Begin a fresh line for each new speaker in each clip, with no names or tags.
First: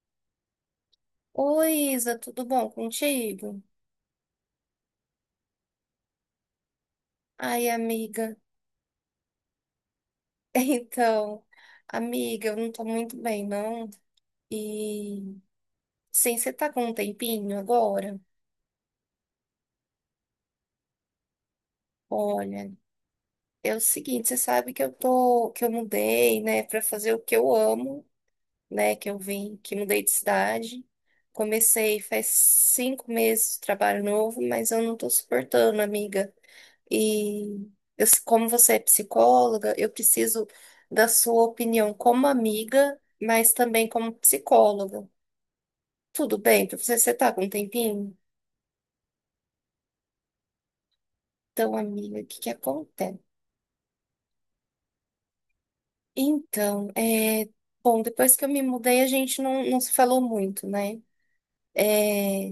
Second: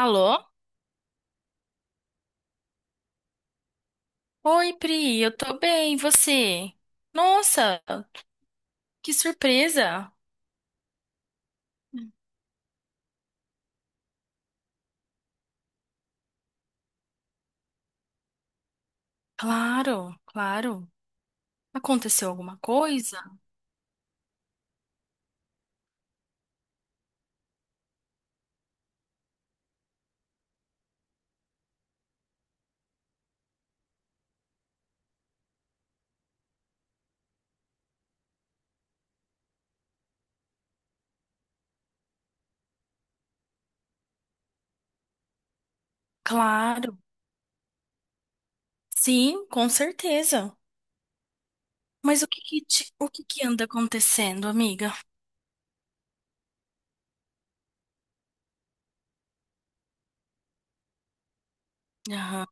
Alô?
Oi, Isa, tudo bom contigo?
Oi, Pri, eu tô bem, e você?
Ai,
Nossa,
amiga.
que surpresa!
Então, amiga, eu não tô muito bem, não. E sim, você tá com um tempinho agora?
Claro, claro. Aconteceu alguma
Olha,
coisa?
é o seguinte, você sabe que eu mudei, né, pra fazer o que eu amo, né, que eu vim, que mudei de cidade. Comecei faz 5 meses de trabalho novo, mas eu não tô suportando, amiga. E eu, como você é psicóloga, eu preciso da sua opinião como amiga, mas também como psicóloga. Tudo bem para você?
Claro.
Você tá com um tempinho?
Sim, com certeza.
Então, amiga,
Mas
o
o
que
que
que
que o
acontece?
que que anda acontecendo, amiga?
Então, é, bom, depois que eu me mudei, a gente não, não se falou muito, né?
Aham.
É,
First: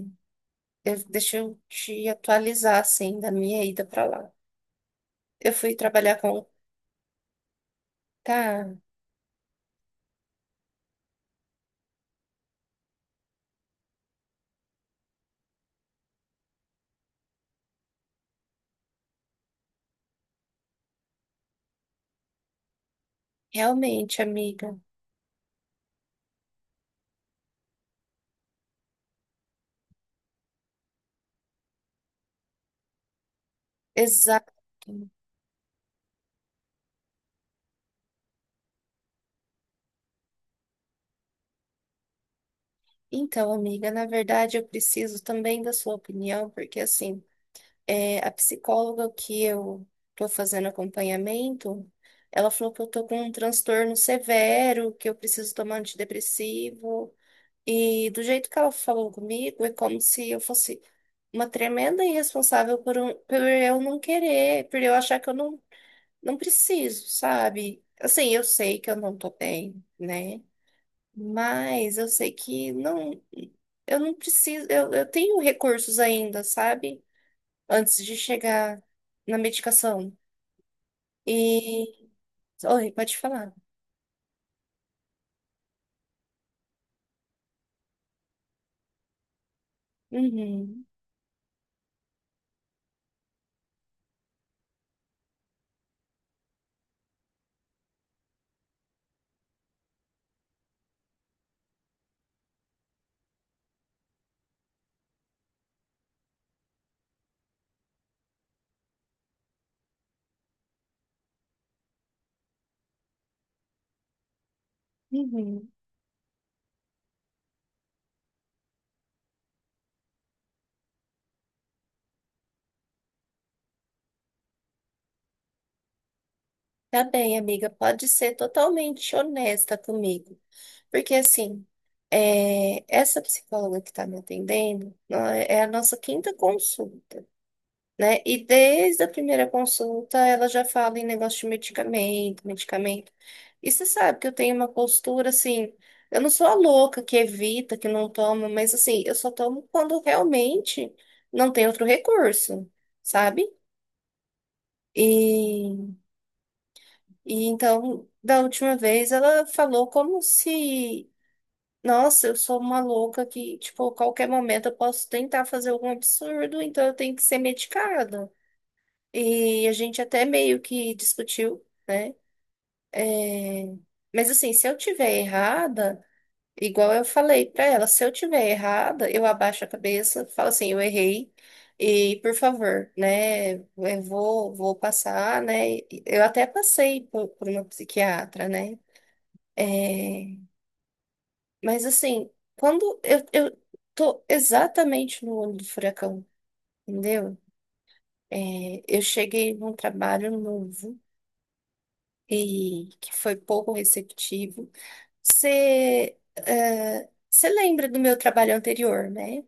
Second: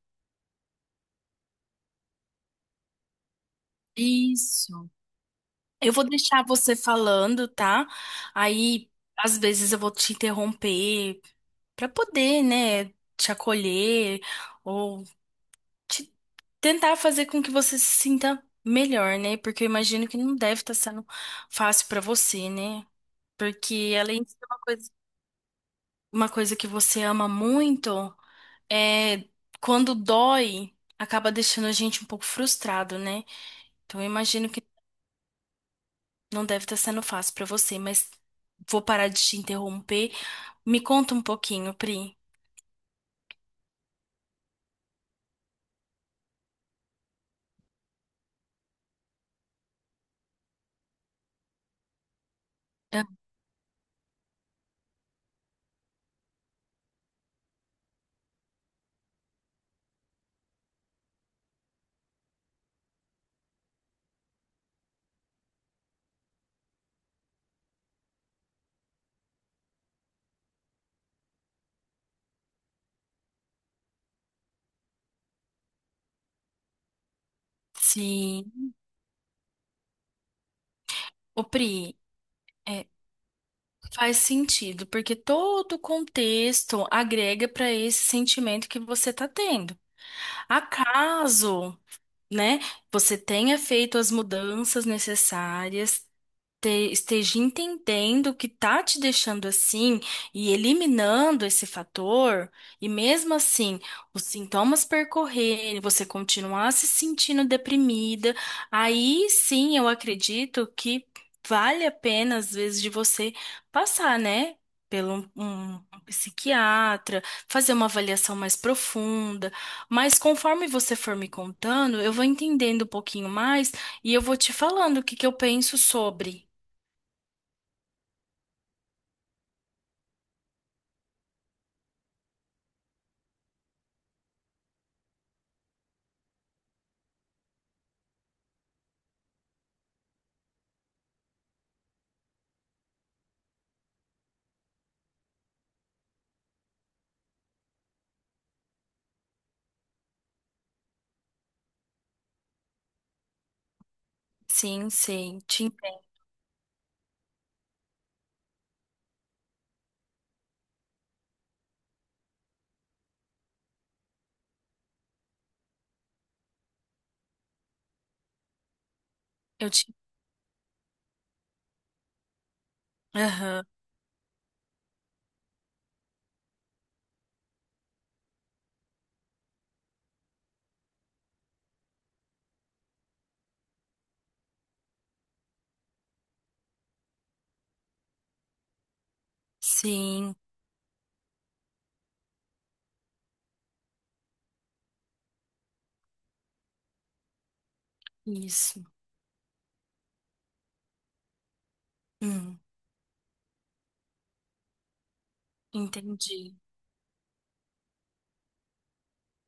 deixa eu te atualizar, assim, da minha ida para lá.
Isso.
Eu fui
Eu vou
trabalhar
deixar
com.
você falando, tá?
Tá,
Aí, às vezes eu vou te interromper para poder, né, te acolher, ou te- tentar fazer com que você se sinta melhor, né? Porque eu imagino que não deve estar sendo fácil pra você, né? Porque
realmente,
além de ser
amiga.
uma coisa que você ama muito, é quando dói, acaba deixando a gente um pouco frustrado, né? Então eu imagino
Exato.
que não deve estar sendo fácil pra você, mas vou parar de te interromper. Me conta um pouquinho, Pri.
Então, amiga, na verdade eu preciso também da sua opinião, porque assim, é, a psicóloga que eu tô fazendo acompanhamento, ela falou que eu tô
Ah,
com um transtorno severo, que eu preciso tomar antidepressivo, e do jeito que ela falou comigo, é como se eu fosse uma tremenda irresponsável por eu não querer, por eu achar que eu não, não preciso, sabe? Assim, eu sei que eu não tô bem, né? Mas eu sei que não. Eu não preciso, eu tenho recursos ainda, sabe? Antes de
sim.
chegar na medicação.
Ô,
E.
Pri, é,
Oi, pode falar.
faz sentido, porque todo o contexto agrega para esse sentimento que você está tendo.
Uhum,
Acaso, né, você tenha feito as mudanças necessárias, esteja entendendo o que tá te deixando assim e eliminando esse fator, e mesmo assim os sintomas percorrerem, você continuar se sentindo deprimida, aí sim eu acredito que vale a pena, às vezes, de você passar, né? Pelo
uhum.
um psiquiatra, fazer uma avaliação mais profunda, mas conforme você for me contando, eu vou entendendo um pouquinho mais e eu vou te falando o que que eu penso sobre.
Tá bem, amiga, pode ser totalmente honesta comigo. Porque, assim, é, essa psicóloga que tá me atendendo ó, é a nossa quinta consulta. Né? E desde a primeira consulta ela já fala em negócio de medicamento, medicamento. E você sabe que eu tenho uma postura assim, eu não sou a louca que evita, que não toma, mas assim, eu só tomo quando realmente não tem outro recurso, sabe?
Sim, sim, te
E,
entendo.
e então, da última vez ela falou como se, nossa, eu sou uma louca que, tipo, a qualquer momento eu posso tentar fazer algum absurdo, então eu tenho que ser medicada. E
Eu
a
te...
gente até meio que discutiu, né? É.
Aham,
Mas assim, se eu tiver errada, igual eu falei pra ela, se eu tiver errada, eu abaixo a cabeça, falo assim, eu errei. E por favor, né? Eu vou passar, né? Eu até passei por uma psiquiatra, né?
sim,
É. Mas assim, quando eu tô exatamente no olho do furacão, entendeu?
isso.
É, eu cheguei num trabalho novo.
Hum,
E que foi pouco receptivo. Você,
entendi.
eh, você lembra do meu trabalho anterior, né?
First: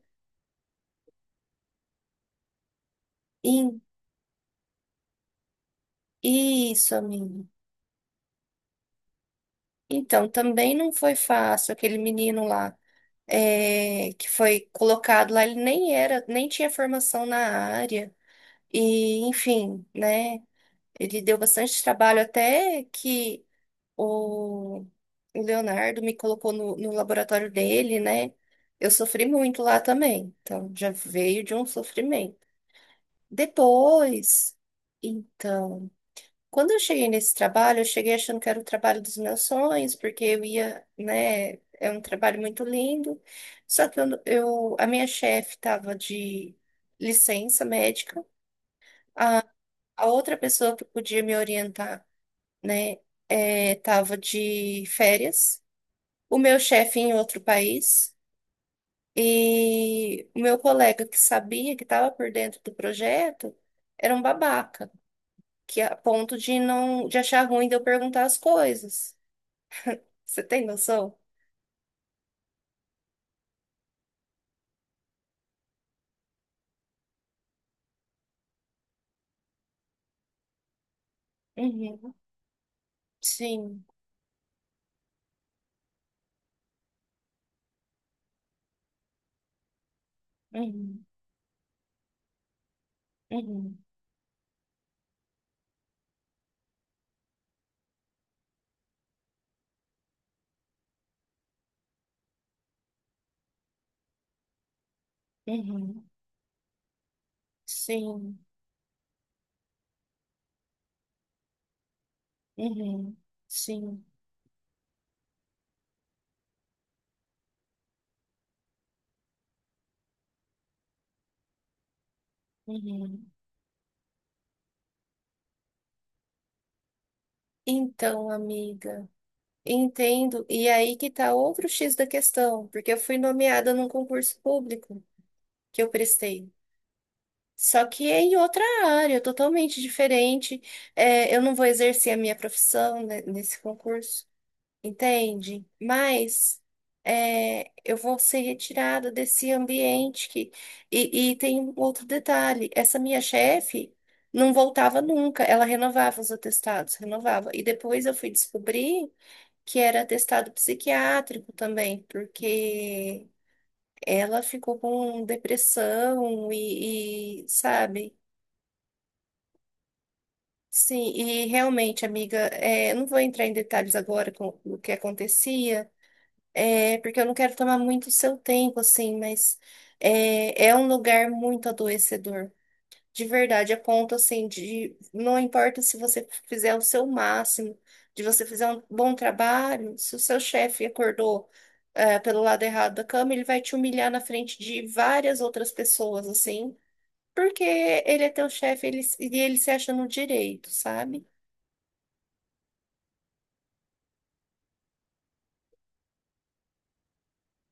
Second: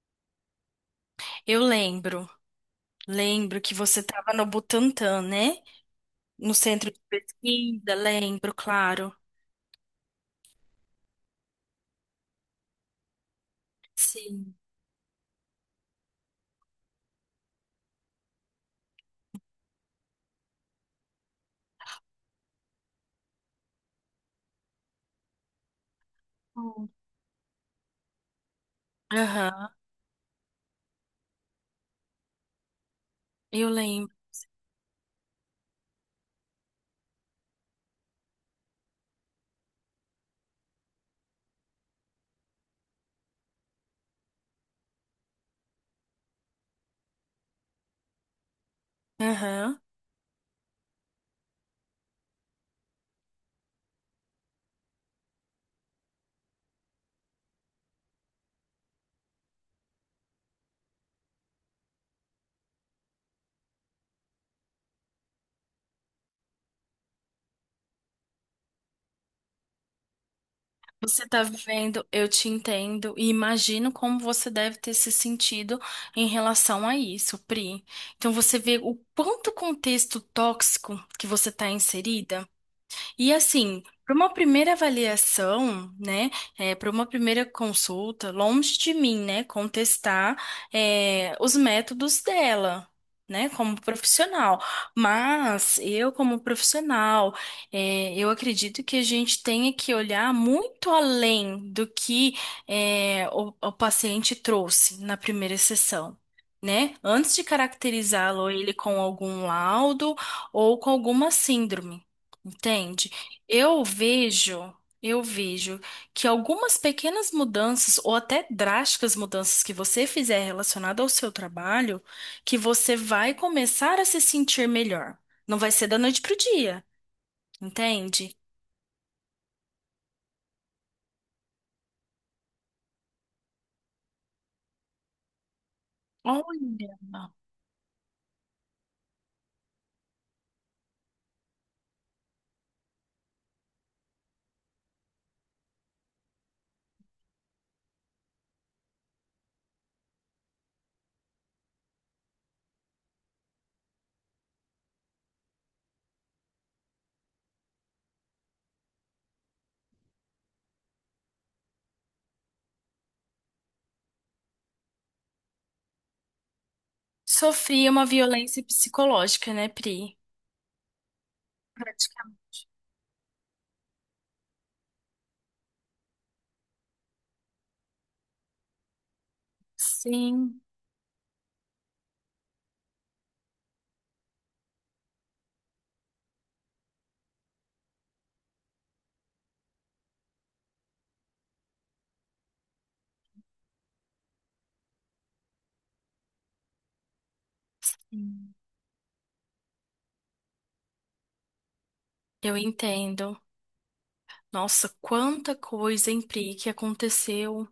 Eu lembro, lembro que
Em-
você estava no Butantã, né? No centro
isso,
de
amigo.
pesquisa, lembro, claro.
Então, também não foi fácil aquele menino lá. Que
Sim.
foi colocado lá, ele nem era, nem tinha formação na área, e enfim, né? Ele deu bastante trabalho até que o, o Leonardo me colocou no,
Hum.
no laboratório dele, né? Eu sofri muito
Aham,
lá também, então já veio de um sofrimento.
eu lembro.
Depois, então, quando eu cheguei nesse trabalho, eu cheguei achando que era o trabalho dos meus sonhos, porque eu ia, né? É um trabalho muito lindo. Só que a minha chefe estava de licença médica, a,
Aham.
a outra pessoa que podia me orientar, né? Estava de férias. O meu chefe em outro país e o meu colega que sabia que estava por dentro do projeto era um babaca, que a ponto de não de achar ruim de eu perguntar as coisas. Você tem noção?
Você tá vivendo, eu te entendo e imagino como você deve ter se sentido em relação a isso, Pri. Então você vê o quanto contexto tóxico que você está
Uhum.
inserida. E assim,
Sim.
para uma primeira avaliação, né, para uma primeira consulta, longe de mim, né, contestar
Uhum.
é, os métodos dela. Né,
Uhum.
como profissional, mas eu, como profissional, é, eu acredito que a gente tenha que olhar muito além do que é, o paciente trouxe na primeira
Uhum.
sessão, né? Antes de
Sim.
caracterizá-lo ele com algum laudo ou com alguma síndrome. Entende?
Uhum.
Eu
Sim.
vejo, eu vejo que algumas pequenas mudanças ou até drásticas mudanças que você fizer relacionado ao seu trabalho, que você
Uhum.
vai começar a se sentir melhor. Não vai ser da noite pro dia,
Então,
entende?
amiga, entendo. E aí que tá outro X da questão, porque eu fui nomeada num concurso público que eu prestei.
Olha,
Só que é em outra área, totalmente diferente. É, eu não vou exercer a minha profissão nesse concurso, entende? Mas é, eu vou ser retirada desse ambiente que. E tem um outro detalhe, essa minha chefe não voltava nunca, ela renovava os atestados, renovava. E depois eu fui descobrir que era atestado psiquiátrico também, porque. Ela ficou com depressão
sofri uma
sabe?
violência psicológica, né, Pri?
Sim, e realmente,
Praticamente.
amiga, é, eu não vou entrar em detalhes agora com o que acontecia, é, porque eu não quero tomar muito seu tempo, assim, mas
Sim,
é, um lugar muito adoecedor, de verdade, a ponto, assim, de não importa se você fizer o seu máximo, de você fizer um bom trabalho, se o seu chefe acordou, é, pelo lado errado da cama, ele vai te humilhar na frente de várias outras pessoas, assim, porque ele é teu chefe, ele, e ele se acha no direito, sabe?
eu entendo. Nossa, quanta coisa, hein, Pri, que aconteceu.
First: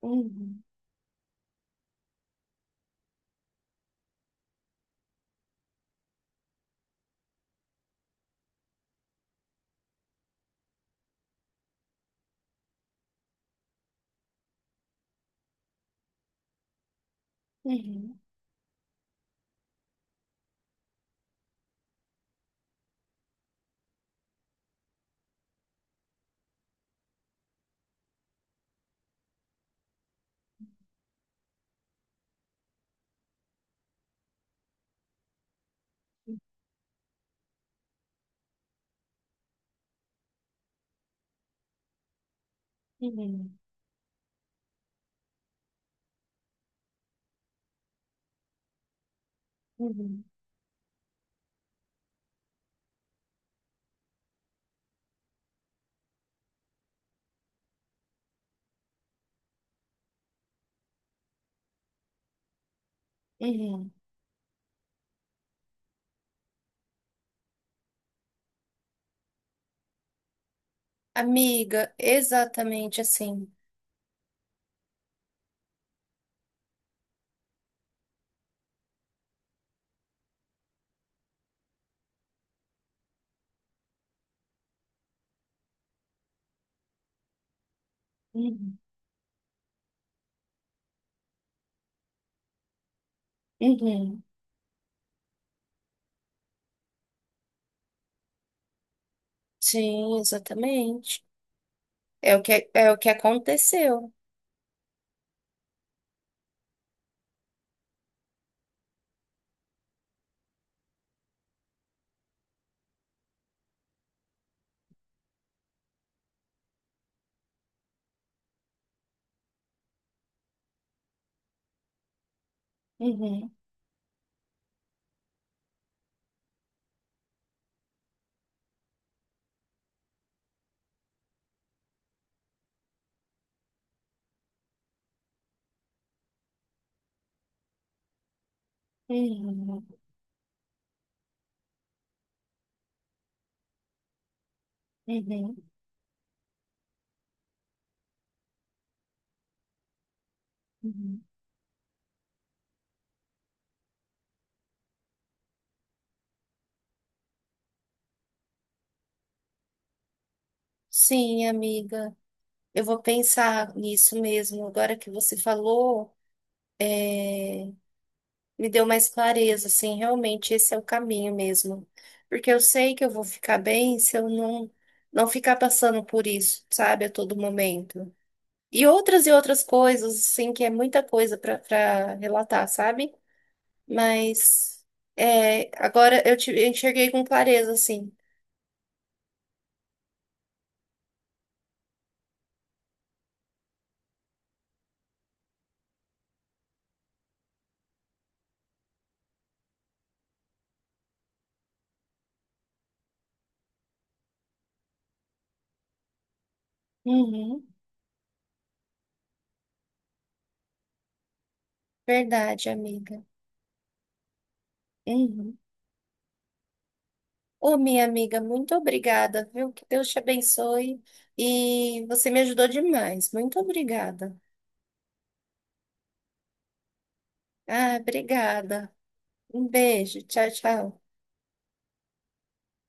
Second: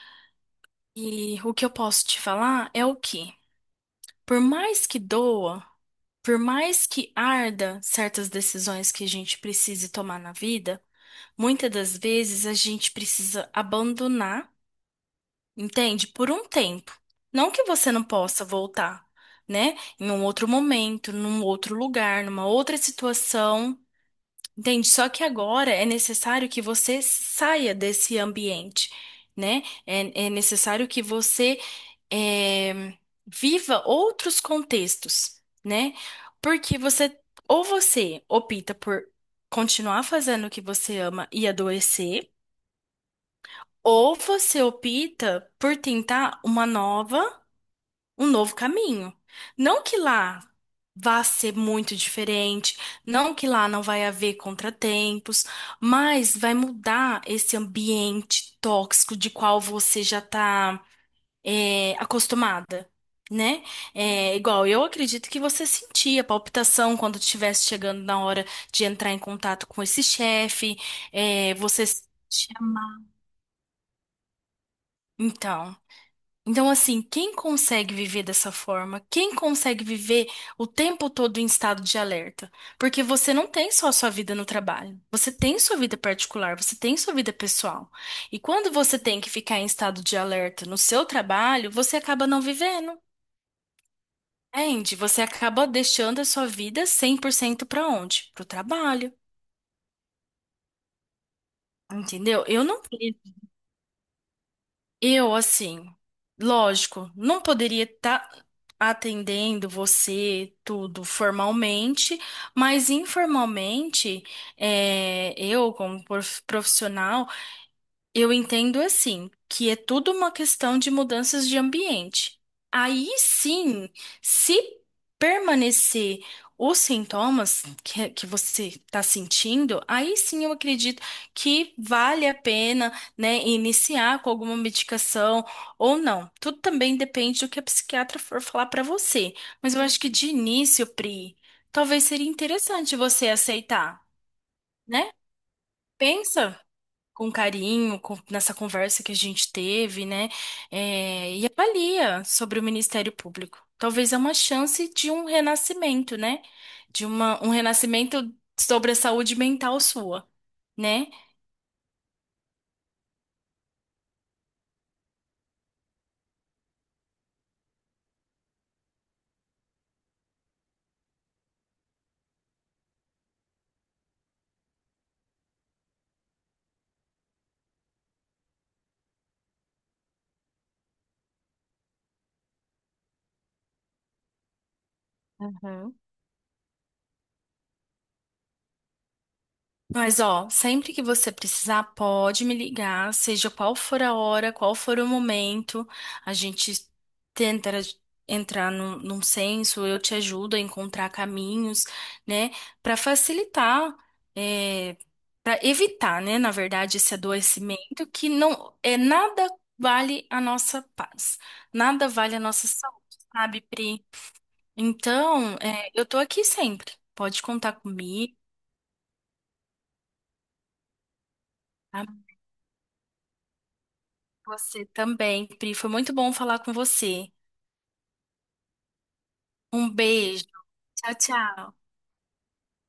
Uhum,
E o que eu posso te falar é o que, por mais que doa. Por mais que arda certas decisões que a gente precise tomar na vida, muitas das vezes a gente precisa abandonar, entende? Por um tempo. Não que você não
uhum,
possa voltar, né? Em um outro momento, num outro lugar, numa outra situação, entende? Só que agora é necessário que você saia desse ambiente. Né? É, é necessário que você eh, viva outros contextos, né? Porque você, ou você opta por continuar fazendo o que você ama e adoecer,
uhum,
ou você opta por tentar uma nova, um novo caminho. Não que
uhum,
lá vá ser muito diferente, não que lá não vai haver contratempos, mas vai mudar esse ambiente tóxico de qual você já está é, acostumada, né?
uhum.
É, igual, eu acredito que você sentia palpitação quando estivesse chegando na hora de entrar em contato com esse chefe, é, você
Amiga, exatamente
chamar.
assim.
Então, então assim, quem consegue viver dessa forma? Quem consegue viver o tempo todo em estado de alerta? Porque você não tem só a sua vida no trabalho, você tem sua vida particular, você tem sua vida pessoal. E quando
Uhum,
você tem que ficar em estado de alerta no seu trabalho, você acaba não vivendo.
uhum.
É, Andy, você acaba deixando a sua vida 100% para onde? Pro trabalho,
Sim, exatamente. É
entendeu? Eu não
é o que
queria.
aconteceu.
Eu, assim, lógico, não poderia estar atendendo você tudo formalmente, mas informalmente, é, eu, como profissional, eu entendo assim, que é tudo uma questão de mudanças de ambiente. Aí
Uhum,
sim, se permanecer os sintomas que você está sentindo, aí sim eu acredito que vale a pena, né, iniciar com alguma medicação ou não. Tudo também depende do que a psiquiatra for falar para você. Mas eu
uhum,
acho que de início, Pri, talvez seria interessante você aceitar, né?
uhum,
Pensa com carinho, nessa conversa que a gente teve, né?
uhum.
É, e avalia sobre o Ministério Público. Talvez é uma chance de um renascimento, né? De uma, um renascimento sobre a saúde mental sua, né?
Sim, amiga, eu vou pensar nisso mesmo. Agora que você falou, é, me deu mais clareza, assim, realmente esse é o caminho mesmo. Porque eu sei que eu vou ficar bem se eu não não ficar passando por isso, sabe, a todo momento. E outras coisas, assim, que é muita coisa para relatar, sabe? Mas é, agora eu enxerguei com clareza, assim.
Mas, ó, sempre que você precisar, pode me ligar, seja qual for a hora, qual for o momento, a gente tenta entrar num senso, eu te ajudo a encontrar caminhos, né, para facilitar, é, para evitar, né, na verdade, esse
Uhum,
adoecimento que não é nada vale a nossa paz, nada vale a nossa
verdade,
saúde,
amiga.
sabe, Pri? Então,
Uhum.
é, eu tô aqui sempre, pode contar
Ô, minha
comigo.
amiga, muito obrigada, viu? Que Deus te abençoe. E
Tá?
você me ajudou demais. Muito obrigada.
Você também, Pri. Foi muito bom falar com você.
Ah, obrigada. Um
Um
beijo.
beijo.
Tchau, tchau.
Tchau, tchau.